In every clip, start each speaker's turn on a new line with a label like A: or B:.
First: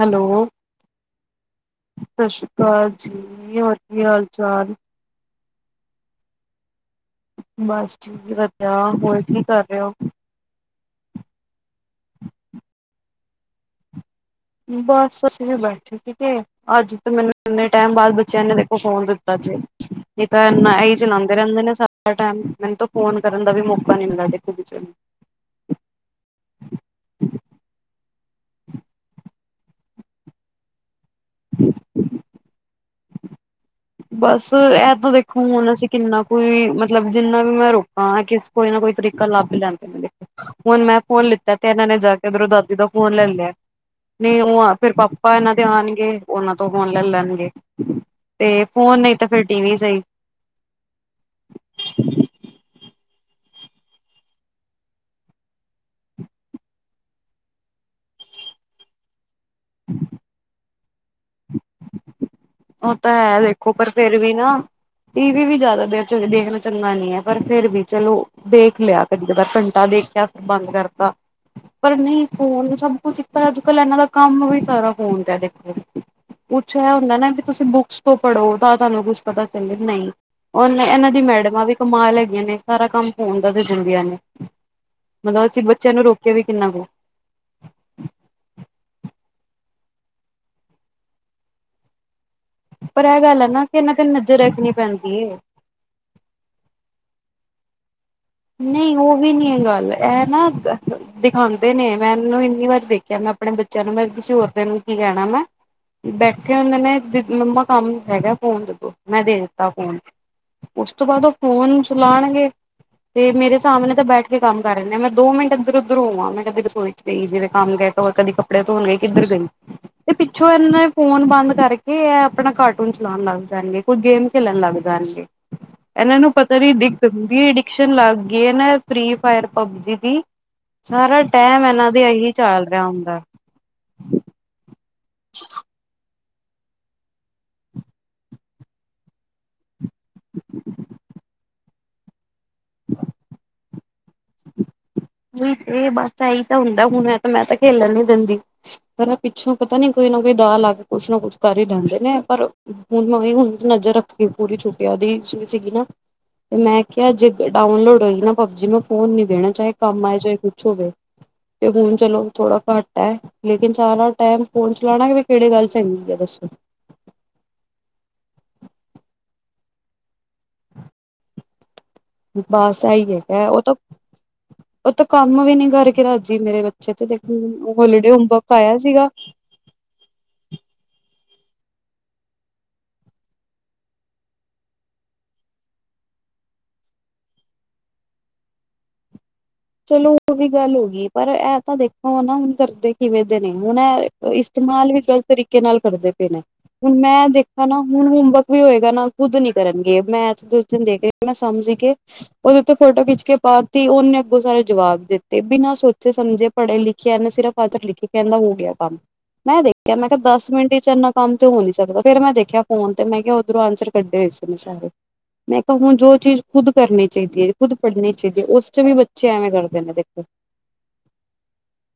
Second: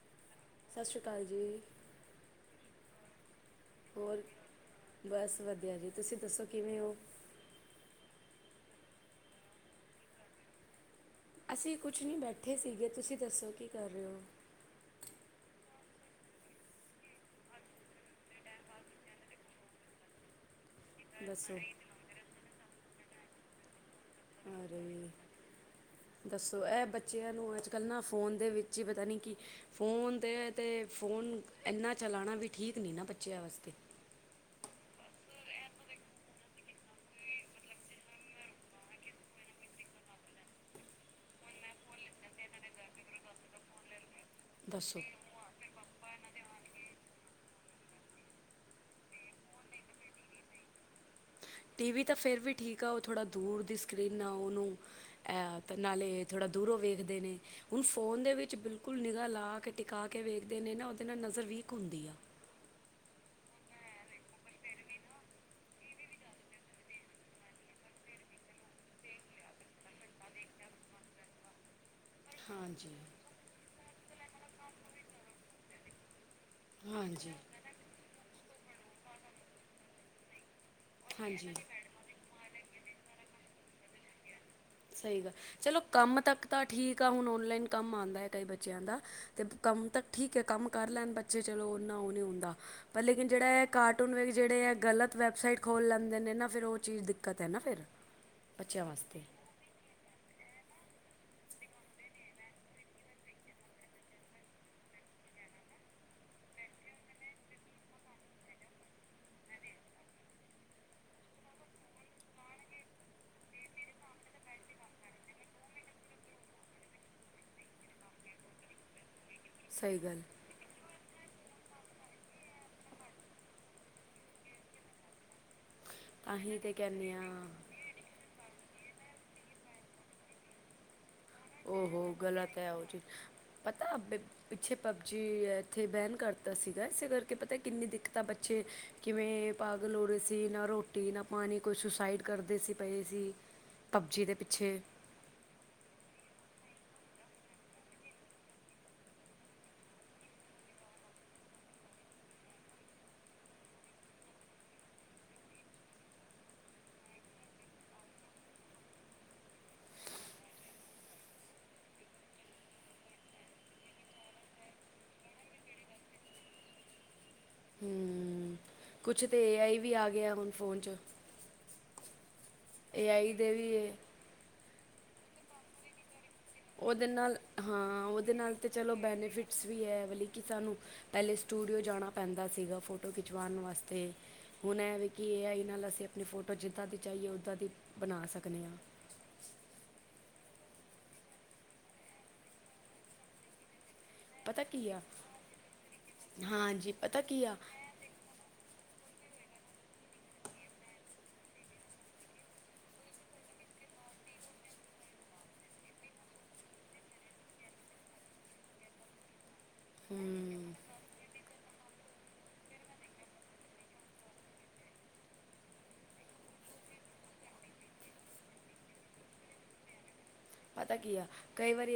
A: Hello
B: ਸਸ ਸ੍ਰੀ ਕਾਲ ਜੀ।
A: ਸਸ ਸ੍ਰੀ ਕਾਲ ਜੀ, ਹੋਰ ਕੀ ਹਾਲ ਚਾਲ।
B: ਬਸ ਵਧੀਆ ਜੀ ਤੁਸੀਂ ਦੱਸੋ ਕਿਵੇਂ ਹੋ।
A: ਬਸ ਠੀਕ ਵਧੀਆ, ਹੋਰ ਕੀ ਕਰ ਰਹੇ ਹੋ?
B: ਅਸੀਂ ਕੁਛ ਨਹੀਂ ਬੈਠੇ ਸੀਗੇ। ਤੁਸੀਂ ਦੱਸੋ ਕੀ ਕਰ ਰਹੇ ਹੋ?
A: ਬਸ ਅਸੀਂ ਵੀ ਬੈਠੇ ਸੀਗੇ। ਅੱਜ ਤੇ ਮੈਨੂੰ ਇੰਨੇ ਟਾਈਮ ਬਾਅਦ ਬੱਚਿਆਂ ਨੇ ਦੇਖੋ ਫੋਨ ਦਿੱਤਾ ਜੇ। ਨੀ ਤਾਂ ਇਨਾ ਇਹੀ ਚਲਾਦੇ
B: ਦੱਸੋ
A: ਰਹਿੰਦੇ ਨੇ ਸਾਰਾ ਟੈਮ, ਮੈਨੂੰ ਤਾਂ ਫੋਨ ਕਰਨ ਦਾ ਵੀ ਮੌਕਾ ਨੀ ਮਿਲਦਾ। ਦੇਖੋ
B: ਆ
A: ਕਿਸੇ ਨੂੰ।
B: ਰੇ ਦੱਸੋ ਇਹ ਬੱਚਿਆਂ ਨੂੰ ਅੱਜ-ਕੱਲ੍ਹ ਨਾ ਫ਼ੋਨ ਦੇ ਵਿੱਚ ਹੀ ਪਤਾ ਨੀ ਕਿ ਫ਼ੋਨ ਦੇ ਤੇ ਫੋਨ ਇੰਨਾ ਚਲਾਣਾ ਵੀ ਠੀਕ ਨੀ ਨਾ ਬੱਚਿਆਂ ਵਾਸਤੇ
A: ਬਸ ਇਹ ਤੋਂ ਦੇਖੋ ਹੁਣ ਅਸੀਂ ਕਿੰਨਾ ਕੁਈ ਮਤਲਬ ਜਿੰਨਾ ਵੀ ਮੈਂ ਰੋਕ ਹਾਂ ਕਿਸ ਕੋਈ ਨਾ ਕੋਈ ਤਰੀਕਾ ਲੱਭ ਲੈਂਦੇ ਨੇ ਹੁਣ ਮੈਂ ਫੋਨ ਲਿੱਤਾ ਤੇ ਇਹਨਾਂ ਨੇ ਜਾ ਕੇ ਉਧਰੋਂ ਦਾਦੀ ਦਾ ਫੋਨ ਲੈ ਲਿਆ। ਨਹੀਂ ਉਹ ਫੇਰ
B: ਦੱਸੋ
A: ਪਾਪਾ ਇਹਨਾਂ ਦੇ ਆਣਗੇ ਉਹਨਾਂ ਤੋ ਫੋਨ ਲੈ ਲੈਣਗੇ ਤੇ ਫੋਨ ਨਈ ਤੇ ਫੇਰ ਟੀ ਵੀ ਸਹੀ
B: ਟੀ ਵੀ ਤਾਂ ਫਿਰ ਵੀ ਠੀਕ ਆ, ਉਹ ਥੋੜ੍ਹਾ ਦੂਰ ਦੀ ਸਕਰੀਨ ਆ ਉਹਨੂੰ ਨਾਲੇ ਥੋੜ੍ਹਾ ਦੂਰੋਂ ਵੇਖਦੇ ਨੇ, ਹੁਣ ਫ਼ੋਨ ਦੇ ਵਿੱਚ ਬਿਲਕੁਲ ਨਿਗਾਾ ਲਾ ਅੱਖ ਟਿਕਾ ਕੇ ਵੇਖਦੇ ਨੇ ਨਾ ਉਹਦੇ ਨਾਲ ਨਜ਼ਰ ਵੀਕ ਹੁੰਦੀ ਆ।
A: ਉਹ ਤਾਂ ਹੈ ਵੇਖੋ ਪਰ ਫੇਰ ਵੀ ਨਾ, ਟੀ ਵੀ ਵੀ ਜ਼ਿਆਦਾ ਦੇਰ ਚ ਦੇਖ ਰ ਚੰਗਾ ਨੀ ਏ ਪਰ ਫੇਰ ਵੀ ਚਲੋ ਦੇਖ ਲਿਆ ਕਦੀ ਕਦਾ ਘੰਟਾ ਦੇਖਿਆ ਬੰਦ ਕਰਤਾ। ਪਰ ਨਈ ਫੋਨ ਸਭ
B: ਹਾਂਜੀ
A: ਕੁਛ ਇੱਕ ਅੱਜ-ਕੱਲ ਇਹਨਾਂ ਦਾ ਕੰਮ ਵੀ ਸਾਰਾ ਫੋਨ ਤੇ ਦੇਖੋ ਕੁਛ ਇਹ ਹੁੰਦਾ ਨਾ
B: ਹਾਂਜੀ
A: ਵੀ, ਤੁਸੀਂ ਬੁੱਕਸ ਤੋਂ ਪੜ੍ਹੋ ਤਾਂ ਤੁਹਾਨੂੰ ਕੁਛ ਪਤਾ ਚੱਲਿਆ ਨਈ ਓ ਹੁਣ ਇਹਨਾਂ ਦੀ
B: ਹਾਂਜੀ
A: ਮੈਡਮਾਂ ਵੀ ਕਮਾ ਲੈਗੀਆਂ ਨੇ ਸਾਰਾ ਕੰਮ ਫੋਨ ਦਾ ਦੇ ਦਿੰਦੀਆਂ ਨੇ।
B: ਸਹੀ ਗੱਲ,
A: ਮਤਲਬ ਅਸੀਂ
B: ਚਲੋ
A: ਬੱਚਿਆਂ ਨੂੰ
B: ਕੰਮ
A: ਰੋਕਿਆ ਵੀ
B: ਤੱਕ ਤਾਂ
A: ਕਿੰਨਾ ਕੁ
B: ਠੀਕ ਕੰਮ ਹੁਣ ਔਨਲਾਈਨ ਕੰਮ ਆਂਦਾ ਐ ਕਈ ਬੱਚਿਆਂ ਦਾ ਤੇ ਕੰਮ ਤਾਂ ਠੀਕ ਏ, ਕੰਮ ਕਰ ਲੈਣ ਬ ਤੇ ਚਲੋ ਉਨਾ ਉਹ ਨਹੀਂ ਹੁੰਦਾ ਪਰ ਲੇਕਿਨ
A: ਗੱਲ ਹੈ
B: ਜਿਹੜਾ
A: ਨਾ
B: ਇਹ
A: ਕਿ ਇਹਨਾਂ ਤੇ
B: ਕਾਰਟੂਨ ਵਿੱਚ,
A: ਨਜ਼ਰ ਰੱਖਣੀ
B: ਜਿਹੜੇ
A: ਪੈਂਦੀ
B: ਗਲਤ
A: ਏ।
B: ਵੈਬਸਾਈਟ ਖੋਲ ਲੈਂਦੇ ਨੇ ਨਾ ਫਿਰ ਉਹ ਚੀਜ਼ ਦਿੱਕਤ ਏ ਨਾ ਫਿਰ। ਬੱਚਿਆਂ
A: ਨਈ ਉਹ
B: ਵਾਸਤੇ
A: ਵੀ ਨੀ ਏ ਗੱਲ, ਇਹ ਨਾ ਦਿਖਾਦੇ ਨੇ ਮੈਂ ਇਹਨੂੰ ਇੰਨੀ ਵਾਰੀ ਦੇਖਿਆ ਮੈਂ ਆਪਣੇ ਬੱਚਿਆਂ ਨੂੰ, ਮੈਂ ਕਿਸੇ ਹੋਰ ਦਿਨ ਕੀ ਕਹਿਣਾ ਮੈਂ ਬੈਠੇ ਹੁੰਦੇ ਦੇ ਨੇ, ਮਮਾ ਕੰਮ ਹੈਗਾ ਫੋਨ ਦਦੋ ਮੈਂ ਦੇ ਦਿੱਤਾ ਫੋਨ। ਉਸ ਤੋਂ ਬਾਅਦ ਉਹ ਫੋਨ ਚੁਲਾਣਗੇ ਤੇ ਮੇਰੇ ਸਾਹਮਣੇ ਤਾਂ ਬੈਠ ਕੇ ਕੰਮ ਕਰ ਰਹੇੇ ਨੇ, ਮੈਂ ਦੋ ਮਿੰਟ ਇੱਧਰ -ਉੱਧਰ ਹੋਵਾਂ। ਮੈਂ ਕਦੀ ਰਸੋਈ ਚ ਗਈ ਜਿਵੇਂ ਕੰਮ ਕਦੀ ਕਪ ਕੱਪੜੇ ਧੋਣੇ ਗਏ, ਕਿੱਧਰ ਗਈ
B: ਸਹੀ
A: ਤੇ
B: ਗੱਲ
A: ਪਿੱਛੇ ਇਹਨਾਂ ਨੇ ਫੋਨ ਬੰਦ ਕਰਕੇ ਇਹ ਆਪਣਾ ਕਾਰਟੂਨ ਚਲਾਣ ਲੱਗ ਜਾਣਗੇ, ਕੋਈ ਗੇਮ ਖੇਲਣ ਲੱਗ ਜਾਣਗੇ। ਇਹਨਾਂ ਨੂੰ
B: ਤਾਂ ਹੀ
A: ਪਤਾ ਨੀ
B: ਤਾਂ ਕਹਿੰਦੇ
A: ਦੀ
B: ਹਾਂ
A: ਅਡਿਕਸ਼ਨ ਲੱਗ ਗਈ ਨਾ ਫੀ ਫਾਇਰ ਪਬਜੀ ਦੀ ਸਾਰਾ ਟੈਮ ਇਹਨਾਂ ਦੇ
B: ਓਹੋ
A: ਇਹੀ
B: ਗਲਤ
A: ਚੱਲ
B: ਹੈ ਉਹ
A: ਰਿਹਾ
B: ਚੀਜ਼
A: ਹੁੰਦਾ।
B: ਪਤਾ, ਪਿੱਛੇ ਪਬਜੀ ਇੱਥੇ ਬੈਨ ਕਰ ਤਾਂ ਸੀਗਾ। ਇਸੇ ਕਰਕੇ ਪਤਾ ਕਿੰਨੀ ਦਿੱਕਤ ਆ ਬੱਚੇ ਕਿਵੇਂ ਪਾਗਲ ਹੋ ਰਹੇ ਸੀ। ਨਾ ਰੋਟੀ, ਨਾ ਪਾਣੀ ਕੋਈ ਸੁਸਾਈਡ ਕਰਦੇ ਸੀ ਪਏ ਸੀ। ਪਬਜੀ ਦੇ ਪਿੱਛੇ
A: ਬਸ ਇਹੀ ਤਾਂ ਹੁੰਦਾ, ਹੁਣ ਮੈਂ ਤਾਂ ਖੇਲਣ ਨੀ ਦਿੰਦੀ। ਪਰ ਪਿੱਛੋਂ ਪਤਾ ਨੀ ਕੋਈ ਨਾ ਕੋਈ ਦਾਲ ਲਾ ਕੇ ਕੁਛ ਨਾ ਕੁਛ ਕਰ ਹੀ ਲੈਂਦੇ ਨੇ ਪਰ ਹੁਣ ਮ ਹੁਣ ਨਜ਼ਰ ਰੱਖੀ ਪੂਰੀ ਛੁੱਟੀ ਉਹਦੀ ਸੀਗੀ ਨਾ ਤੇ ਮੈਂ ਕਿਹਾ ਜੇ ਡਾਊਨਲੋਡ ਹੋਏਗੀ ਨਾ ਪਬਜੀ, ਮੈਂ ਫੋਨ ਨੀ ਦੇਣਾ ਚਾਹੇ। ਕੰਮ ਆਏ ਚਾਹੇ ਕੁਛ ਹੋਵੇ ਤੇ ਹੁਣ ਚਲੋ ਥੋੜਾ ਘੱਟ ਐ। ਲੇਕਿਨ ਸਾਰਾ ਟਾਈਮ ਫੋਨ ਚਲਾਣਾ, ਕਿਹੜੇ ਗੱਲ ਚੰਗੀ ਆ ਦੱਸੋ।
B: ਹੂੰ ਕੁਛ ਤਾਂ ਏ ਆਈ ਵੀ ਆ ਗਿਆ ਹੁਣ ਫੋਨ ਚ
A: ਬਸ
B: ਏ
A: ਇਹੀ
B: ਆਈ
A: ਹੈਗਾ,
B: ਦੇ
A: ਉਹ ਤਾਂ
B: ਵੀ
A: ਉਹ ਤਾਂ ਕੰਮ ਵੀ ਨੀ ਕਰਕੇ ਰਾਜ ਜੀ ਮੇਰੇ ਬੱਚੇ
B: ਉਹਦੇ
A: ਤੇ
B: ਨਾਲ
A: ਦੇਖੋ, ਹੋਲੀਡੇ ਹੋਮਵਰਕ ਆਇਆ ਸੀਗਾ।
B: ਏ ਵਾਲੀ ਕਿ ਸਾਨੂੰ ਪਹਿਲੇ ਸਟੂਡੀਓ ਜਾਣਾ ਪੈਂਦਾ ਸੀਗਾ ਫੋਟੋ ਖਿਚਵਾਣ ਵਾਸਤੇ ਹੁਣ ਐਵੇਂ ਕੀ ਇਹ ਆਈ ਨਾਲ ਅਸੀਂ ਆਪਣੀ ਫੋਟੋ ਜਿੱਦਾਂ ਦੀ ਚਾਹੀਏ ਉੱਦਾਂ ਦੀ ਬਣਾ ਸਕਦੇ ਆ।
A: ਚਲੋ ਉਹ ਵੀ ਗੱਲ ਹੋ ਗਈ ਪਰ ਇਹ ਤਾਂ ਦੇਖੋ ਨਾ ਹੁਣ ਡਦੇ ਕਿਵੇਂ ਦੇ ਨੇ ਹੁਣ ਇਹ ਤੇ
B: ਪਤਾ ਕੀ
A: ਇਸਤੇਮਾਲ ਵੀ
B: ਆ
A: ਗ਼ਲਤ ਤਰੀਕੇ ਨਾਲ ਕਰਦੇ ਪਏ ਨੇ
B: ਹਾਂਜੀ
A: ਹੁਨ
B: ਪਤਾ
A: ਮੈਂ
B: ਕੀ ਆ
A: ਦੇਖੋ ਨਾ ਹੁਨ ਹੋਮਵਰਕ ਵੀ ਹੋਏਗਾ ਨਾ ਖੁਦ ਨੀ ਕਰਨਗੇ ਮੈਥ [unintelligible] ਮੈਂ ਸਮਝ ਕੇ। ਓਦੇ ਉੱਤੇ ਫੋਟੋ ਖਿੱਚ ਕੇ ਪਾਤੀ ਓਨੇ ਬੋਤ ਸਾਰੇ ਜਵਾਬ ਦਿੱਤੇ, ਬਿਨਾਂ ਸੋਚੇ ਸਮਝੇ ਪੜ੍ਹੇ ਲਿਖੇ ਨਾ ਸਿਰਫ [unintelligible] ਲਿਖੇ ਕਹਿੰਦਾ ਹੋ ਗਿਆ ਕੰਮ। ਮੈਂ ਦੇਖਿਆ ਮੈਂ ਕਿਹਾ ਦਸ
B: ਹਮ
A: ਮਿੰਟ 'ਚ ਇੰਨਾ ਕੰਮ ਤੇ ਹੋ ਨੀ ਸਕਦਾ ਫੇਰ ਮੈਂ ਦੇਖਿਆ ਫੋਨ ਤੇ ਮੈਂ ਕਿਹਾ ਓਧਰੋਂ ਆਂਸਰ ਕੱਢੇ ਹੋਏ ਸੀ ਓਨੇ ਸਾਰੇ। ਮੈਂ ਕਿਹਾ ਹੁਨ ਜੋ ਚੀਜ਼ ਖੁਦ ਕਰਨੀ ਚਾਈਦੀ ਏ, ਖੁਦ ਪੜ੍ਹਨੀ ਚਾਹੀਦੀ ਏ, ਉਸ ਚ ਵੀ ਬ ਬੱਚੇ ਐਵੇਂ ਕਰਦੇ ਨੇ ਦੇਖੋ।
B: ਪਤਾ ਕੀ ਆ, ਕਈ ਵਾਰੀ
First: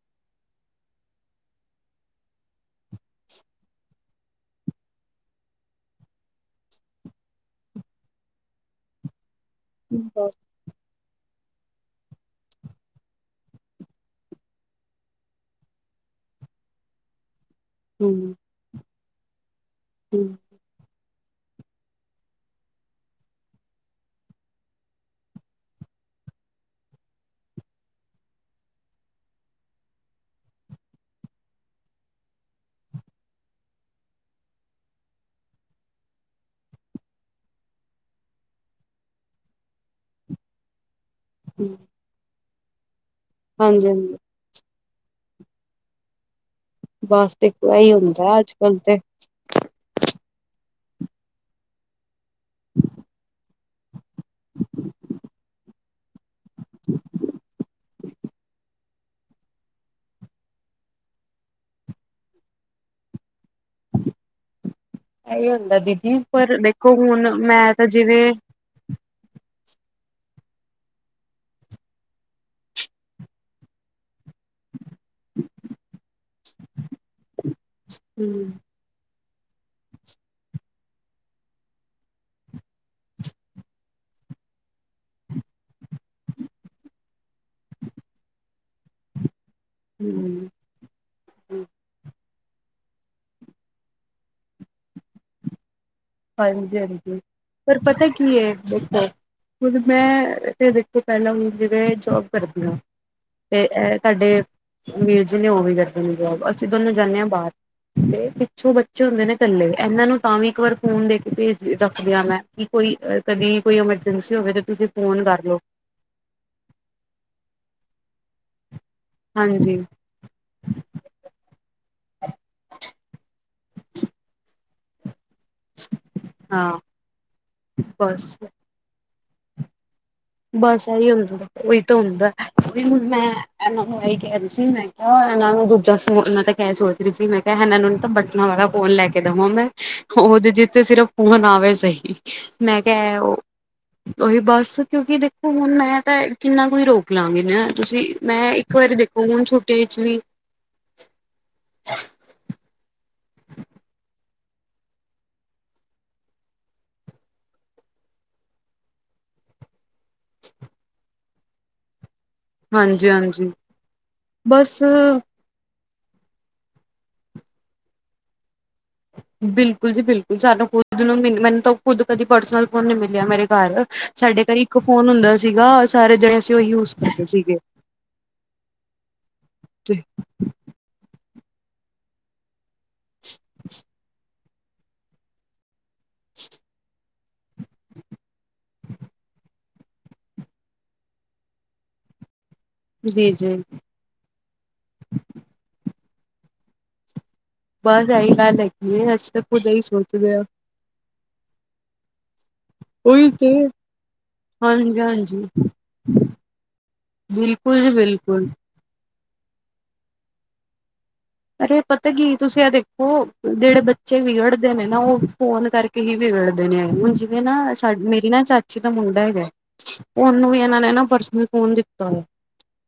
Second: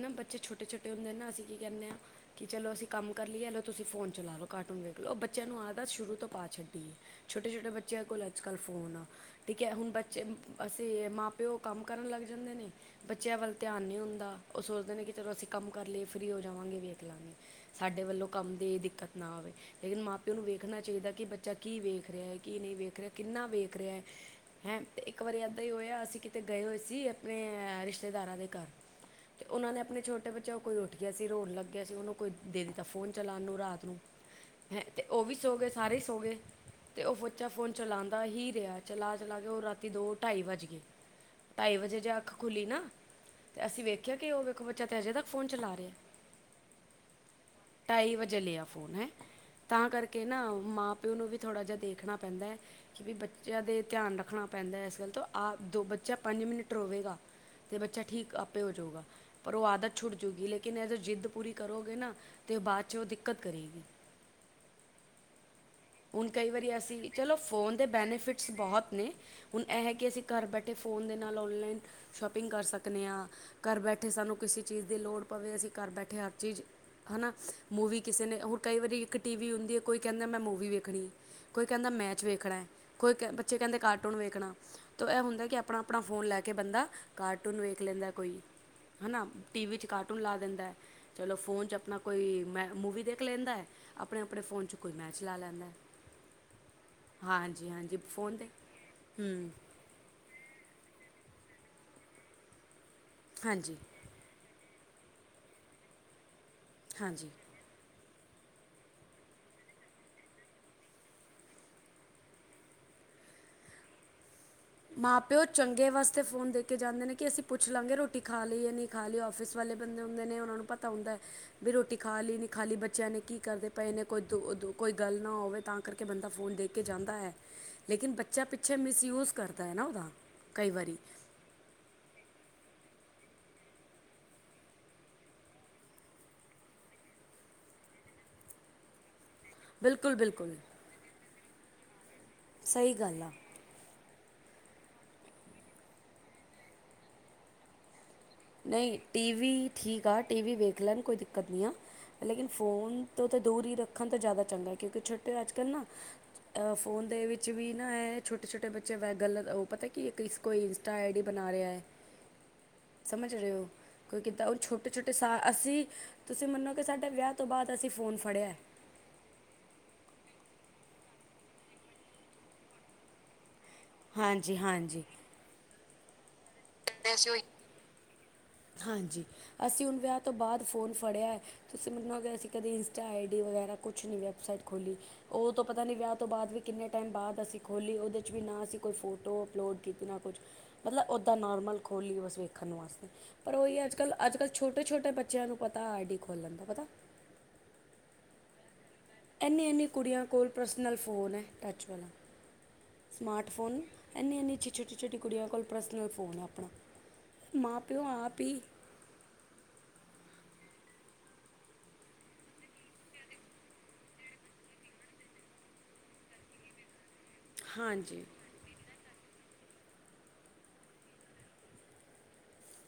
B: ਨਾ ਬੱਚੇ ਛੋਟੇ-ਛੋਟੇ ਹੁੰਦੇ ਨਾ ਅਸੀਂ ਕੀ ਕਹਿਨੇ ਆਂ? ਕਿ ਚਲੋ ਅਸੀਂ ਕੰਮ ਕਰ ਲਈਏ ਐ ਲੋ ਤੁਸੀਂ ਫੋਨ ਚਲਾ ਲੋ, ਕਾਰਟੂਨ ਵੇਖ ਲੋ, ਬੱਚਿਆਂ ਨੂੰ ਆਦਤ ਸ਼ੁਰੂ ਤੋਂ ਪਾ ਛੱਡੀ ਏ। ਛੋਟੇ-ਛੋਟੇ ਬੱਚਿਆਂ ਕੋਲ ਅੱਜ-ਕੱਲ ਫੋਨ ਆ। ਠੀਕ ਐ, ਹੁਨ ਬੱਚੇ ਅਸੀਂ ਮਾਂ-ਪਿਓ ਕੰਮ ਕਰਨ ਲੱਗ ਜਾਂਦੇ ਨੇ। ਬੱਚਿਆਂ ਵੱਲ ਧਿਆਨ ਨੀ ਹੁੰਦਾ, ਓ ਸੋਚਦੇ ਨੇ ਕਿ ਚਲੋ ਅਸੀਂ ਕੰਮ ਕਰ ਲਈਏ, ਫ੍ਰਰੀ ਹੋ ਜਾਵਾਂਗੇ, ਵੇਖ ਲਾਂਗੇ। ਸਾਡੇ ਵੱਲੋਂ
A: ਹਮ
B: ਕੰਮ ਦੀ ਦਿੱਕਤ ਨਾ ਆਵੇ ਲੇਕਿਨ
A: ਹਮ
B: ਮਾਂ-ਪਿਓ ਨੂੰ ਵੇਖ ਦੇਖਣਾ ਚਾਈਦਾ ਕਿ ਬੱਚਾ ਕੀ ਵੇਖ ਰਿਹਾ ਏ, ਕੀ ਨੀ ਵੇਖ ਰਿਹਾ ਕਿੰਨਾ ਵੇਖ ਰਿਹਾ ਐ? ਹੈਂ ਤੇ ਇੱਕ ਵਾਰੀ ਏਦਾਂ ਹੀ ਹੋਇਆ ਅਸੀਂ ਕਿਤੇ ਗਏ ਹੋਏ ਸੀ ਆਪਣੇ ਅ ਰਿਸ਼ਤੇਦਾਰਾਂ ਦੇ ਘਰ। ਤੇ ਓਨਾਂ ਨੇ ਆਪਣੇ ਛੋਟੇ ਬੱਚੇ ਕੋਈ ਉੱਠ ਗਿਆ ਸੀ, ਰੋਨ ਲੱਗਿਆ ਸੀ, ਓਨੂੰ ਕੋਈ ਦੇ ਦਿੱਤਾ ਫੋਨ ਚਲਾਨ ਨੂੰ ਰਾਤ ਨੂੰ। ਹੈਂ ਤੇ ਓ ਵੀ ਸੋ ਗੇ, ਸਾਰੇ ਈ ਸੋ ਗੇ। ਤੇ ਓ ਬੱਚਾ ਫੋਨ ਚਲਾਂਦਾ ਹੀ ਰਿਹਾ, ਚਲਾ-ਚਲਾ ਕੇ ਓ ਰਾਤੀ ਦੋ-ਢਾਈ ਵੱਜ ਗੇ। ਢਾਈ ਵਜੇ ਜੇ ਅੱਖ ਖੁਲੀ ਨਾ ਤੇ ਅਸੀਂ
A: ਹਾਂਜੀ ਹਾਂਜੀ
B: ਵੇਖਿਆ ਕਿ ਓ ਵੇਖੋ ਬੱਚਾ ਤੇ ਅਜੇ ਤੱਕ ਫ਼ੋਨ ਚਲਾ ਰਿਹਾ।
A: ਬਸ ਦੇਖੋ ਇਹੀ
B: ਢਾਈ
A: ਹੁੰਦਾ
B: ਵਜੇ
A: ਅੱਜ
B: ਲਿਆ
A: ਕੱਲ ਤੇ
B: ਫੋਨ, ਹੈਂ। ਤਾਂ ਕਰਕੇ ਨਾ ਮਾਂ-ਪਿਓ ਨੂੰ ਵੀ ਥੋੜ੍ਹਾ ਜਾ ਦੇਖਨਾ ਪੈਂਦਾ ਐ। ਕਿ ਵੀ ਬੱਚਿਆਂ ਦੇ ਧਿਆਨ ਰੱਖਣਾ ਪੈਂਦਾ ਇਸ ਗੱਲ ਤੋਂ ਆ ਦੋ ਬੱਚਾ ਪੰਜ ਮਿੰਟ ਰੋਵੇਗਾ। ਤੇ ਬੱਚਾ ਠੀਕ ਆਪੇ ਹੋ ਜਾਊਗਾ। ਪਰ ਉਹ ਆਦਤ ਛੁੱਟ ਜੂਗੀ ਲੇਕਿਨ ਐ ਜੋ ਜਿੱਦ ਪੂਰੀ ਕਰੋਗੇ ਨਾ ਤਾਂ ਓ ਬਾਦ 'ਚ ਓ ਦਿੱਕਤ ਕਰੇਗੀ।
A: ਇਹੀ ਹੁੰਦਾ ਦੀਦੀ
B: ਹੁਨ ਕਈ
A: ਪਰ
B: ਵਾਰੀ
A: ਦੇਖੋ
B: ਅਸੀਂ,
A: ਹੁਣ
B: ਚਲੋ
A: ਮੈਂ
B: ਫੋਨ ਦੇ
A: ਤਾਂ ਜਿਵੇਂ
B: ਬੈਨੀਫਿਟਸ ਬੋਹਤ ਨੇ। ਹੁਨ ਐ ਹੈ ਕਿ ਅਸੀਂ ਘਰ ਬੈਠੇ ਫੋਨ ਦੇ ਨਾਲ ਔਨਲਾਈਨ ਸ਼ੋਪ ਪਿੰਗ ਕਰ ਸਕਨੇ ਆਂ, ਘਰ ਬੈਠੇ ਸਾਨੂੰ ਕਿਸੇ ਚੀਜ਼ ਦੀ ਲੋੜ ਪਵੇ ਅਸੀਂ ਘਰ ਬੈਠੇ ਹਰ ਚੀਜ਼ ਹਨਾ, ਮੂਵੀ ਕਿਸੇ ਨੇ
A: ਹਮ
B: ਹੁਨ ਕਈ ਵਾਰੀ ਟੀ ਵੀ ਹੁੰਦੀ ਐ ਕੋਈ ਕਹਿੰਦਾ ਮੈਂ ਮੂਵੀ ਵੇਖਣੀ। ਕੋਈ ਕਹਿੰਦਾ ਮੈਚ ਵੇਖਣਾ ਐ, ਕੋਈ ਕ ਬੱਚੇ ਕਹਿੰਦੇ ਕਾਰਟੂਨ ਵੇਖਣਾ। ਤੋਂ ਐ ਹੁੰਦਾ ਕਿ ਆਪਣਾ-ਆਪਣਾ ਫੋਨ ਲੈ ਕੇ ਬੰਦਾ ਕਾਰਟੂਨ ਵੇਖ ਲੈਂਦਾ ਕੋਈ, ਹੈ ਨਾ ਟੀ ਵੀ 'ਚ ਕਾਰਟੂਨ ਲਾ
A: ਹਮ
B: ਦਿੰਦਾ। ਚਲੋ ਫੋਨ 'ਚ ਆਪਣਾ, ਕੋਈ ਮੈ ਮੂਵੀ ਦੇਖ ਲੈਂਦਾ ਐ। ਆਪਣੇ-ਆਪਣੇ ਫੋਨ 'ਚ ਕੋਈ ਮੈਚ ਲਾ ਲੈਂਦਾ ਐ।
A: ਹਾਂਜੀ-ਹਾਂਜੀ ਪਰ ਪਤਾ ਕੀ
B: ਫੋਨ 'ਤੇ
A: ਏ ਦੇਖੋ
B: ਹੂੰ
A: ਮੈਂ ਏਥੇ ਦੇਖੋ, ਪਹਿਲਾਂ ਜਿਵੇਂ ਜੋਬ ਕਰਦੀ ਆਂ ਤੇ
B: ਹਾਂਜੀ
A: ਐ ਸਾਡੇ ਵੀਰ ਜੀ ਨੇ ਓ ਵੀ ਕਰਦੇ ਨੇ ਜੋਬ, ਅਸੀਂ ਦੋਨੋਂ ਜਾਂਨੇ ਆਂ
B: ਹਾਂਜੀ
A: ਬਾਰ। ਤੇ ਪਿੱਛੋਂ ਬੱਚੇ ਹੁੰਦੇ ਨੇ ਕੱਲੇ ਏਨਾਂ ਨੂੰ ਤਾਂ ਵੀ ਇੱਕ ਵਾਰ ਫੋਨ ਦੇ ਕੇ ਭੇਜ ਰੱਖਦਿਆਂ ਮੈਂ ਕਿ ਕੋਈ ਕਦੇ ਕੋਈ ਐਮਰਜੈਂਸੀ ਹੋਵੇ ਤੇ ਤੁਸੀਂ ਫੋਨ ਕਰ
B: ਮਾ-ਪਿਓ
A: ਲਓ
B: ਚੰਗੇ ਵਸ ਤੇ ਫੋਨ ਦੇ ਕੇ ਜਾਂਦੇ ਨੇ ਕਿ ਅਸੀ ਪੁੱਛ ਲਾਂਗੇ ਰੋਟੀ ਖਾ ਲੀ ਯਾ ਨੀ ਖਾ ਲੀ ਔਫਿਸ ਵਾਲੇ
A: ਹਾਂਜੀ
B: ਬੰਦੇ ਨੂੰ ਹੁੰਦੇ ਨੇ ਓਨਾਂ ਨੂੰ ਪਤਾ ਹੁੰਦਾ। ਵੀ ਰੋਟੀ ਖਾ ਲੀ ਨੀ ਖਾ ਲੂ ਬੱਚਿਆਂ ਨੇ, ਕੀ ਕਰਦੇ ਪਏ ਨੇ, ਕੋਈ ਦੋ ਗੱਲ ਨਾ ਹੋਵੇ। ਤਾਂ ਕਰਕੇ ਬੰਦਾ ਫੋਨ
A: ਹਾਂ
B: ਦੇਖ ਕੇ ਜਾਂਦਾ ਹੈ ਲੇਕਿਨ
A: ਬਸ
B: ਬੱਚਾ ਪਿੱਛੇ ਮਿਸਯੂਜ ਕਰਦਾ ਹੈ ਨਾ ਓਦਾ।
A: ਬਸ ਏਹੀ ਹੁੰਦ [unintelligible] ਓਈ ਤੇ ਹੁੰਦਾ, ਓਈ ਹੁਨ ਮੈਂ ਏਨਾਂ ਨੂੰ ਐਈ ਕਹਿ ਰੀ ਸੀ, ਮੈਂ ਕਿਹਾ, ਏਨਾਂ ਨੂੰ ਦੂਜਾ ਫੋਨ [unintelligible] [unintelligible] ਮੈਂ ਕਿਹਾ ਏਨਾਂ ਨੂੰ ਤਾਂ ਬਟਨਾਂ ਵਾਲਾ ਫੋਨ ਲੈ ਕੇ ਦਵਾਂ ਮੈਂ।
B: ਬਿਲਕੁਲ
A: ਉਹਦੇ
B: ਬਿਲਕੁਲ
A: ਜਿਥੇ ਸਿਰਫ ਫੋਨ ਆਵੇ ਸਹੀ ਮੈਂ
B: ਸਹੀ
A: ਕਿਹਾ ਇਹ
B: ਗੱਲ ਆ
A: ਉਹ ਉਹੀ ਬਸ ਕਿਉਂਕਿ ਦੇਖੋ ਹੁਣ ਮੈਂ ਤਾਂ ਕਿੰਨਾ ਕੁਈ ਰੋਕ ਲਵਾਂਗੇ ਮੈਂ ਤੁਸੀਂ ਮੈਂ ਇੱਕ ਵਾਰੀ
B: ਨਹੀਂ
A: ਦੇਖੋ ਹੁਣ
B: ਟੀਵੀ
A: ਛੁੱਟੀਆਂ ਵਿੱਚ
B: ਠੀਕ ਆ ਟੀਵੀ ਵੀ ਵੇਖ ਲੈਣ ਕੋਈ ਦਿੱਕਤ ਨਹੀਂ ਆ। ਲੇਕਿਨ ਫੋਨ ਤੋਂ ਤਾਂ ਦੂਰ ਹੀ ਰੱਖਣ ਤਾਂ ਜ਼ਿਆਦਾ ਚੰਗਾ ਕਿਉਂਕਿ ਛੋਟੇ ਅੱਜ ਕੱਲ ਨਾ ਅਹ ਫੋਨ ਦੇ ਵਿੱਚ ਵੀ ਨਾ ਇਹ ਛੋਟੇ-ਛੋਟੇ ਬੱਚੇ ਗਲਤ ਉਹ ਪਤਾ ਕਿ ਇਸ ਕੋਈ ਇੰਸਟਾ ਆਈ ਡੀ ਬਣਾ ਰਿਹਾ ਹੈ।
A: ਹਾਂਜੀ
B: ਸਮਝ ਰਹੇ
A: ਹਾਂਜੀ
B: ਹੋ ਕੋਈ ਕਿੱਦਾਂ ਉਹ
A: ਬਸ
B: ਛੋਟੇ- ਛੋਟੇ ਸਾ ਅਸੀਂ ਤੁਸੀਂ ਮੰਨੋ ਕਿ ਸਾਡੇ ਵਿਆਹ ਤੋਂ ਬਾਅਦ ਅਸੀਂ ਫੋਨ ਫੜਿਆ
A: ਬਿਲਕੁਲ ਜੀ ਬਿਲਕੁਲ ਸਾਨੂੰ ਖੁਦ ਨੂੰ ਮ ਮੈਨੂੰ ਤਾਂ ਖੁਦ ਕਦੀ ਪਰਸਨਲ ਫੋਨ ਨੀ ਮਿਲਿਆ ਮੇਰੇ ਘਰ ਸਾਡੇ ਘਰ
B: ਹਾਂਜੀ
A: ਇੱਕ
B: ਹਾਂਜੀ
A: ਫੋਨ ਹੁੰਦਾ ਸੀਗਾ ਸਾਰੇ ਜਿਹੜੇ
B: ਹਾਂਜੀ ਅਸੀਂ ਹੁਣ ਵਿਆਹ ਤੋਂ ਬਾਅਦ ਫੋਨ ਫੜਿਆ ਹੈ ਤੁਸੀਂ ਮੈਨੂੰ ਹੋ ਅਸੀਂ ਕਦੇ ਇੰਸਟਾ ਆਈ ਡੀ ਵਗੈਰਾ ਕੁਛ ਨਹੀਂ ਵਆ ਸਾਇਦ ਖੋਲੀ ਉਹ ਤੋਂ ਪਤਾ ਨੀ ਵਿਆਹ ਤੋਂ ਬਾਅਦ ਵੀ ਕਿੰਨੇ ਟਾਈਮ ਬਾਅਦ ਅਸੀਂ ਖੋਲ੍ਹੀ ਉਹਦੇ ਵੀ ਨਾ ਅਸੀਂ ਕੋਈ ਫੋਟੋ ਅਪਲੋਡ ਕੀਤੀ ਨਾ ਕੁਛ ਮਤਲਬ ਉਹੱਦਾਂ ਨੋਾਰਮਲ ਖੋਲ੍ਹੀ ਬਸ ਵੇਖ ਰਖਣ ਵਾਸਤੇ
A: ਜੀ
B: ਪਰ
A: ਜੀ
B: ਉਹੀ ਅੱਜ ਕੱਲ੍ਹ ਅੱਜ ਕੱਲ੍ਹ ਛੋਟੇ- ਛੋਟੇ ਬੱਚਿਆਂ ਨੂੰ ਪਤਾ ਆਈ ਡੀ ਖੋਲ੍ਹਣ ਦਾ ਪਤਾ
A: ਬਸ ਆਈ ਗੱਲ ਹੈਗੀ ਅਸ
B: ਐਂਨੀ-ਐੰਨੀ ਕੁੜੀਆਂ ਕੋਲ ਪਰਸਨਲ ਫੋਨ ਹੈ ਟੱਚ ਵਾਲਾ
A: ਉਹੀ ਤੇ
B: ਸਮਾਰਟਫੋਨਇੰਨੀ-ਇੰਨੀ ਅੱਛੀ
A: ਹਾਂਜੀ
B: ਛੋਟੀ-ਛੋਟੀ
A: ਹਾਂਜੀ
B: ਕੁੜੀਆਂ ਕੋਲ ਪਰਸਨਲ ਫੋਨ ਆ ਆਪਣਾ ਮਾਂ
A: ਬਿਲਕੁਲ ਜੀ
B: ਪਿਓ ਆਪ
A: ਬਿਲਕੁਲ
B: ਈ
A: ਅਰੇ ਪਤਾ ਕੀ ਤੁਸੀਂ ਆ ਦੇਖੋ ਜਿਹੜੇ ਬੱਚੇ ਵਿਗੜਦੇ ਨੇ ਨਾ ਉਹ ਫੋਨ ਕਰਕੇ ਹੀ ਵਿਗੜਦੇ ਨੇ ਆ ਹੁਣ ਜਿਵੇਂ ਨਾ ਸਾ
B: ਹਾਂਜੀ
A: ਮੇਰੀ ਨਾ ਚਾਚੀ ਦਾ ਮੁੰਡਾ ਹੈਗਾ ਉਹਨੂੰ ਵੀ ਇਹਨਾਂ ਨੇ ਨਾ ਪਰਸਨ ਹੀ ਫੋਨ ਦਿੱਤਾ ਹੋਇਆ।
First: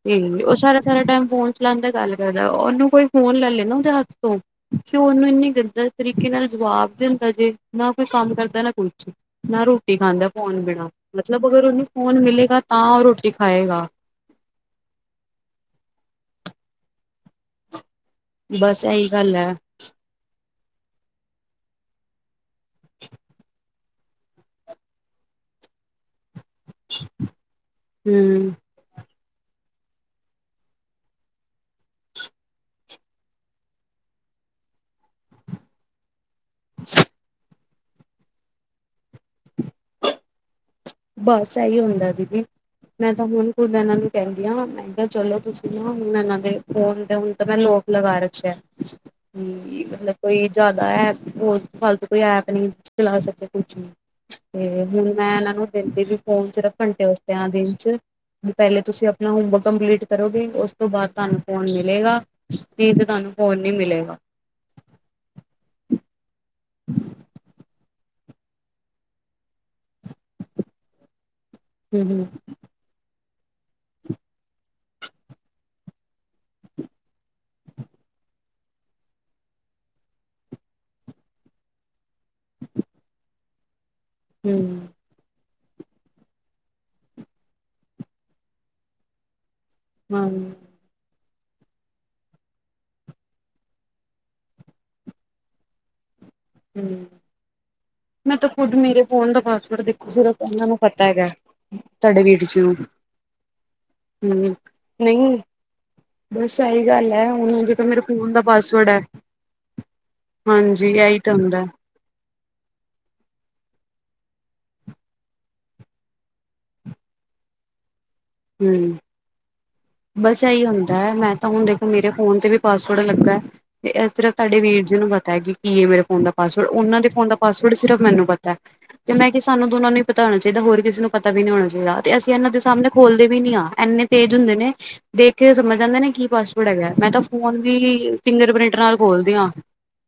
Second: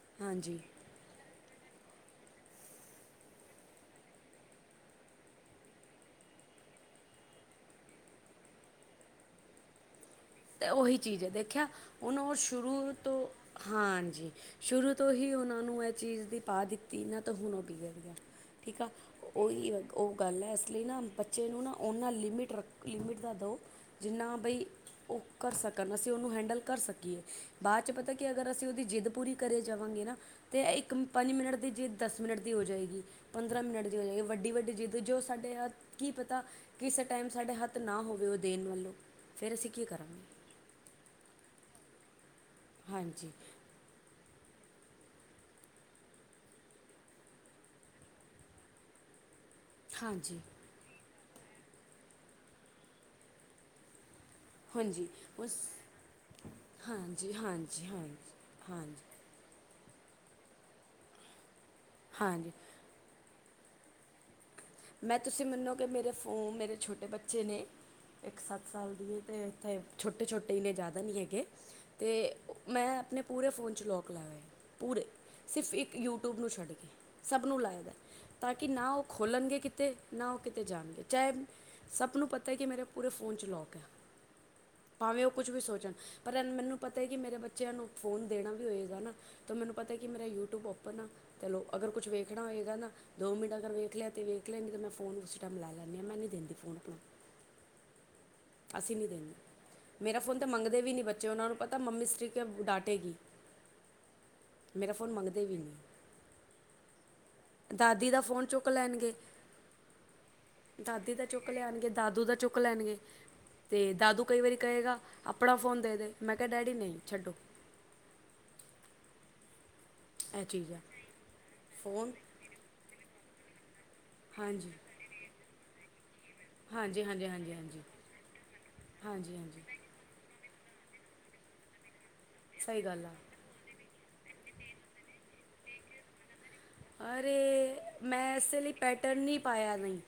A: ਤੇ ਉਹ
B: ਹਾਂਜੀ
A: ਸਾਰਾ-ਸਾਰਾ ਟਾਈਮ ਫੋਨ ਚਲਾਉਣ ਦੀ ਗੱਲ ਕਰਦਾ ਉਹਨੂੰ ਕੋਈ ਫੋਨ ਲੈ-ਲਏ ਨਾ ਉਹਦੇ ਹੱਥ ਤੋਂ ਤੇ ਉਹਨੂੰ ਇੰਨੀ ਗੰਦਾ ਤਰੀਕੇ ਨਾਲ ਜਵਾਬ ਦੇ ਦਿੰਦਾ ਜੇ ਨਾ ਕੋਈ ਕੰਮ ਕਰਦਾ ਨਾ ਕੁਛ ਨਾ ਰੋਟੀ ਖਾਂਦਾ। ਫੋਨ
B: ਤੇ
A: ਬਿਨਾਂ
B: ਉਹੀ ਚੀਜ਼ ਹੈ
A: ਮਤਲਬ ਅਗਰ
B: ਦੇਖਿਆ
A: ਉਹਨੂੰ
B: ਹੁਣ
A: ਫੋਨ
B: ਉਹ
A: ਮਿਲੇਗਾ ਤਾਂ
B: ਸ਼ੁਰੂ
A: ਉਹ
B: ਤੋਂ
A: ਰੋਟੀ ਖਾਏਗਾ
B: ਹਾਂਜੀ। ਸ਼ੁਰੂ ਤੋਂ ਹੀ ਉਹਨਾਂ ਨੂੰ ਇਹ ਚੀਜ਼ ਦੀ ਪਾ ਦਿੱਤੀ ਨਾ ਤਾਂ ਹੁਣ ਉਹ ਬਿਗੜ ਗਿਆ। ਠੀਕ
A: ਬਸ
B: ਆ
A: ਇਹੀ ਗੱਲ ਹੈ
B: ਉਹੀ ਅ ਉਹ ਗੱਲ ਹੈ ਇਸ ਲਈ ਨਾ ਬੱਚੇ ਨੂੰ ਨਾ-ਨਾ ਲਿਮਿਟ ਰੱਖ ਲਿਮਿਟ ਦਾ ਦਿਉ ਜਿੰਨਾ ਬਈ ਉਹ ਕਰ ਸਕਣ ਅਸੀਂ ਉਹਨੂੰ ਹੈਂਡਲ ਕਰ ਸਕੀਏ ਬਾਅਦ 'ਚ ਪਤਾ ਕਿ ਅਗਰ
A: ਹਮ
B: ਅਸੀਂ ਉਹਦੇ ਦੀ ਜਿੱਦ ਪੂਰੀ ਕਰੇ ਜਾਵਾਂਗੇ ਨਾ ਤੇ ਇੱਕ ਪੰਜ ਮਿੰਟ ਦੀ ਜਿੱਦ ਦਸ ਮਿੰਟ ਦੀ ਹੋ ਜਾਏਗੀ। ਪੰਦਰਾਂ ਮਿੰਟ ਹੋ ਜਾਏਗੀ ਵੱਡੀ-ਵੱਡੀ ਜਿੱਦ ਜੋ ਸਾਡੇ ਹੱਥ ਕੀ ਪਤਾ ਕਿਸ ਟਾਈਮ ਸਾਡੇ ਹੱਥ ਨਾ ਹੋਵੇ ਉਹ ਦੇਣ ਵੱਲੋਂ ਫਿਰ ਅਸੀਂ ਕੀ ਕਰਾਂਗੇ।
A: ਬਸ ਇਹੀ ਹੁੰਦਾ ਦੀਦੀ ਮੈਂ ਤਾਂ
B: ਹਾਂਜੀ
A: ਹੁਣ ਖੁਦ ਇਹਨਾਂ ਨੂੰ ਕਹਿੰਦੀ ਆ ਮੈਂ ਕਿਹਾ, ਚਲੋ ਤੁਸੀਂ ਨਾ ਹੁਣ ਇਹਨਾਂ ਦੇ ਫੋਨ ਤੇ ਹੁਣ ਤਾਂ ਮੈਂ ਲੋਕ ਲਗਾ ਰੱਖਿਆ। ਹੂੰ ਮਤਲਬ
B: ਹਾਂਜੀ
A: ਕੋਈ ਜਿਦਾ ਤੇ ਆ ਫਾਲਤੂ ਕੋਈ ਐਪ ਨੀ ਚਲਾ ਸਕੇ ਕੁਛ ਨ ਤੇ
B: ਹਾਂਜੀ
A: ਹੁਣ ਮੈਂ ਇਹਨਾਂ
B: ਉਸ
A: ਨੂੰ ਕਹਿੰਦੇ ਵੀ ਫੋਨ ਸਿਰਫ ਘੰਟੇ ਵਸਤੇ
B: ਹਾਂਜੀ
A: ਆ ਦੇਨ
B: ਹਾਂਜੀ
A: 'ਚ
B: ਹਾਂਜੀ
A: ਵੀ ਪਹਿਲੇ
B: ਹਾਂਜੀ
A: ਤੁਸੀਂ ਕੰਪਲੀਟ ਕਰੋਗੇ ਉਸ ਤੋਂ ਬਾਅਦ ਤੁਹਾਨੂੰ ਫ਼ੋਨ ਮਿਲੇਗਾ।
B: ਹਾਂਜੀ
A: ਵੀ ਤੇ ਤੁਹਾਨੂੰ ਫੋਨ ਨੀ ਮਿਲੇਗਾ।
B: ਮੈਂ ਤੁਸੀਂ ਮੰਨੋ ਕਿ ਮੇਰੇ ਫੋਨ ਮੇਰੇ ਛੋਟੇ ਬੱਚੇ ਨੇ। ਇੱਕ ਸੱਤ ਸਾਲ ਦੀ ਅਤੇ ਇੱਥੇ ਛੋਟੇ-ਛੋਟੇ ਇਨੇ ਜ਼ਿਆਦਾ ਨਹੀਂ ਹੈਗੇ
A: ਹੂੰ
B: ਤੇ
A: ਹੂੰ
B: ਮੈਂ ਆਪਣੇ ਪੂਰੇ ਫੋਨ 'ਚ ਲੌਕ ਲਾਇਆ ਹੋਇਆ। ਪੂਰੇ ਸਿਰਫ ਇੱਕ ਯੂਟਿਊਬ ਨੂੰ ਛੱਡ ਕੇ ਸਭ ਨੂੰ ਲਾਇਆ ਦਾ ਤਾਂ ਕਿ ਨਾ ਉਹ ਖੋਲ੍ਹਣਗੇ ਕਿਤੇ ਨਾ ਉਹ ਕਿਤੇ ਜਾਣਗੇ ਚਾਹੇ ਸਭ ਨੂੰ ਪਤਾ ਕਿ ਮੇਰੇ ਪੂਰੇ ਫੋਨ 'ਚ ਲੌਕ ਹੈ
A: ਹੂੰ
B: ਭਾਵੇਂ ਉਹ ਕੁਛ ਵੀ ਸੋਚਣ ਪਰ ਮੈਨੂੰ ਪਤਾ ਹੈ ਕਿ ਮੇਰੇ ਬੱਚਿਆਂ ਨੂੰ ਫੋਨ ਦੇਣਾ ਵੀ ਹੋਏਗਾ ਨਾ ਤਾਂ ਮੈਨੂੰ ਪਤਾ ਕਿ ਮੇਰਾ
A: ਹਾਂ ਹੂੰ
B: ਯੂਟਿਊਬ ਓਪਨ ਆ ਚਲੋ ਅਗਰ ਕੁਛ ਵੇਖਣਾ ਹੋਏਗਾ ਨਾ ਦੋ ਮਿੰਟ ਅਗਰ ਵੇਖ ਵੇਖ ਲਿਆ ਤੇ ਵੇਖ ਲਿਆ ਨਹੀਂ ਤਾਂ ਮ ਫੋਨ ਉਸ ਟਾਈਮ ਲੈ ਲੈਂਣੀ ਆਂ ਮੈਂ ਨਹੀਂ ਦਿੰਦੀ ਫੋਨ ਆਪਣਾ
A: [inaudible] ਮੈਂ ਤਾਂ ਖੁਦ
B: ਅਸੀਂ
A: ਮੇਰੇ
B: ਨਹੀਂ
A: ਫੋਨ
B: ਦਿੰਦੇ
A: ਦਾ ਪਾਸਵਰਡ ਦੇਖੋ
B: ਮੇਰਾ ਫ਼ੋਨ
A: ਸਿਰਫ
B: ਤਾਂ
A: ਉਹਨਾਂ ਨੂੰ
B: ਮੰਗਦੇ ਵੀ
A: ਪਤਾ
B: ਨਹੀਂ
A: ਹੈਗਾ।
B: ਬੱਚੇ ਉਹਨਾਂ ਨੂੰ ਪਤਾ ਮੰਮੀ
A: ਤੁਹਾਡੇ
B: ਸਟ੍ਰਿਕ
A: ਵੀਰ
B: ਹੈ
A: ਜੀ ਨੂੰ।
B: ਡਾਂਟੇਗੀ
A: ਹੂੰ,
B: ਮੇਰਾ ਫ਼ੋਨ
A: ਨਹੀਂ,
B: ਮੰਗਦੇ ਵੀ ਨਹੀਂ
A: ਬਸ ਏਹੀ ਗੱਲ ਹੈ ਹੁਣ ਤਾਂ ਮੇਰੇ
B: ਦਾਦੀ
A: ਫੂਨ ਦਾ
B: ਫ਼ੋਨ ਚੁੱਕ
A: ਪਾਸ
B: ਲੈਣਗੇ
A: [unintelligible] ਹਾਂਜੀ,
B: ਦਾਦੀ
A: ਆਈ
B: ਦਾ ਚੁੱਕ ਲੈਣਗੇ ਦਾਦੂ ਦਾ ਚੁੱਕ ਲੈਣਗੇ। ਅਤੇ ਦਾਦੂ ਕਈ ਵਾਰੀ ਕਹੇਗਾ, ਆਪਣਾ ਫੋਨ ਦੇ ਦੇ, ਮੈਂ ਕਿਹਾ, ਡੈਡੀ ਨਹੀਂ ਛੱਡੋ।
A: ਹੂੰ, ਬਸ
B: ਇਹ
A: ਇਹੀ
B: ਚੀਜ਼
A: ਹੁੰਦਾ ਹੈ ਮੈਂ ਤਾਂ ਹੁਣ ਦੇਖੋ ਮੇਰੇ
B: ਫ਼ੋਨ
A: ਫੋਨ ਤੇ ਵੀ, ਪਾਸਵਰਡ ਲੱਗਾ ਹੈ ਤੇ ਸਿਰਫ ਤੁਹਾਡੇ
B: ਹਾਂਜੀ
A: ਵੀਰ ਜੀ ਨੂੰ ਪਤਾ ਹੈ ਕਿ ਕੀਏ ਮੇਰੇ ਫੋਨ ਦਾ ਪਾਸਵਰਡ, ਉਹਨਾਂ
B: ਹਾਂਜੀ
A: ਦੇ
B: ਹਾਂਜੀ
A: ਫੋਨ ਦਾ
B: ਹਾਂਜੀ
A: ਪਾਸਵਰਡ
B: ਹਾਂਜੀ
A: ਸਿਰਫ ਮੈਨੂੰ ਪਤਾ ਏ। ਤੇ ਮੈਂ
B: ਹਾਂਜੀ
A: ਕਿਹਾ
B: ਹਾਂਜੀ
A: ਸਾਨੂੰ ਦੋਨਾਂ ਨੂੰ ਹੀ ਪਤਾ ਹੋਣਾ ਚਾਹੀਦਾ, ਹੋਰ ਕਿਸੇ ਨੂੰ ਪਤਾ ਵੀ ਨਹੀਂ ਹੋਣਾ ਚਾਹੀਦਾ, ਤੇ ਅਸੀਂ ਇਹਨਾਂ ਦੇ
B: ਸਹੀ
A: ਸਾਹਮਣੇ।
B: ਗੱਲ ਆ
A: ਖੋਲਦੇ ਵੀ ਨੀ ਆ, ਇੰਨੇ ਤੇਜ ਹੁੰਦੇ ਨੇ ਦੇਖ ਕੇ ਸਮਝ ਜਾਂਦੇ ਨੇ ਕੀ ਭਾਸ਼ਾ।
B: ਅਰੇ, ਮੈਂ ਇਸੇ ਲਈ
A: ਪ੍ਰਿੰਟ ਨਾਲ
B: ਪੈਟਰ
A: ਖੋਲਦੀ
B: ਨਹੀਂ
A: ਹਾਂ
B: ਪਾਇਆ ਨਈਂ।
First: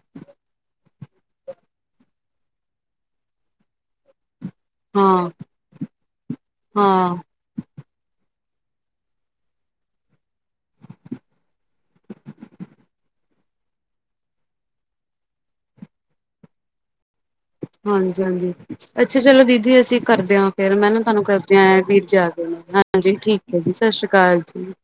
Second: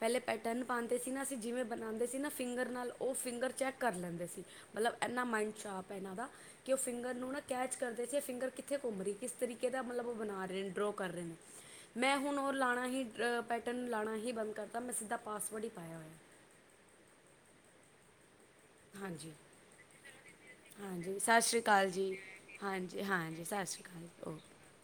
B: ਪਹਿਲੇ ਪੈਟਨ ਪਾਉਂਦੇ ਸੀ ਨਾ ਅਸੀਂ, ਜਿਵੇਂ ਬਣਾਉਂਦੇ ਸੀ, ਨਾ ਫਿੰਗਰ ਨਾਲ, ਉਹ ਫਿੰਗਰ ਚੈੱਕ ਕਰ ਲੈਂਦੇ ਸੀ। ਮਤਲਬ ਇੰਨਾ
A: ਹਾਂ
B: ਮਾਈਂਡ ਚਾਰਪ ਹੈ ਇਹਨਾਂ ਦਾ ਕਿ ਉਹ ਫਿੰਗਰ
A: ਹਾਂ
B: ਨੂੰ ਨਾ। ਕੈਚ ਕਰਦੇ ਸੀ ਫਿੰਗਰ ਕਿੱਥੇ ਘੁੰਮ ਰਹੀ, ਕਿਸ ਤਰੀਕੇ ਦਾ ਮਤਲਬ ਉਹ ਬਣਾ ਰਹੇ ਨੇ, ਡਰੋ ਕਰ ਰਹੇ ਨੇ, ਮੈਂ ਹੁਣ ਉਹ ਲਾਣਾ ਹੀ, ਪੈਟਨ ਲਾਉਣਾ ਹੀ ਬੰਦ ਕਰਤਾ ਮੈਂ ਸਿੱਧਾ ਪਾਸਵਰਡ ਹੀ ਪਾਇਆ ਹੋਇਆ।
A: ਹਾਂਜੀ, ਹਾਂਜੀ। ਅੱਛਾ
B: ਹਾਂਜੀ
A: ਚਲੋ ਦੀਦੀ ਅਸੀਂ ਕਰਦੇ ਹਾਂ ਫੇਰ, ਮੈਂ ਨਾ
B: ਹਾਂਜੀ
A: ਤੁਹਾਨੂੰ
B: ਸਤਿ
A: ਕਰਦੇ,
B: ਸ਼੍ਰੀ ਅਕਾਲ
A: [unintelligible]
B: ਜੀ
A: ਜਾ ਕੇ ਹਾਂਜੀ, ਠੀਕ ਹੈ
B: ਸਤਿ
A: ਜੀ ਸਾਸ
B: ਅਕਾਲ
A: ਸ਼੍ਰੀ
B: ਓਕੇ
A: ਕਾਲ। [unintelligible]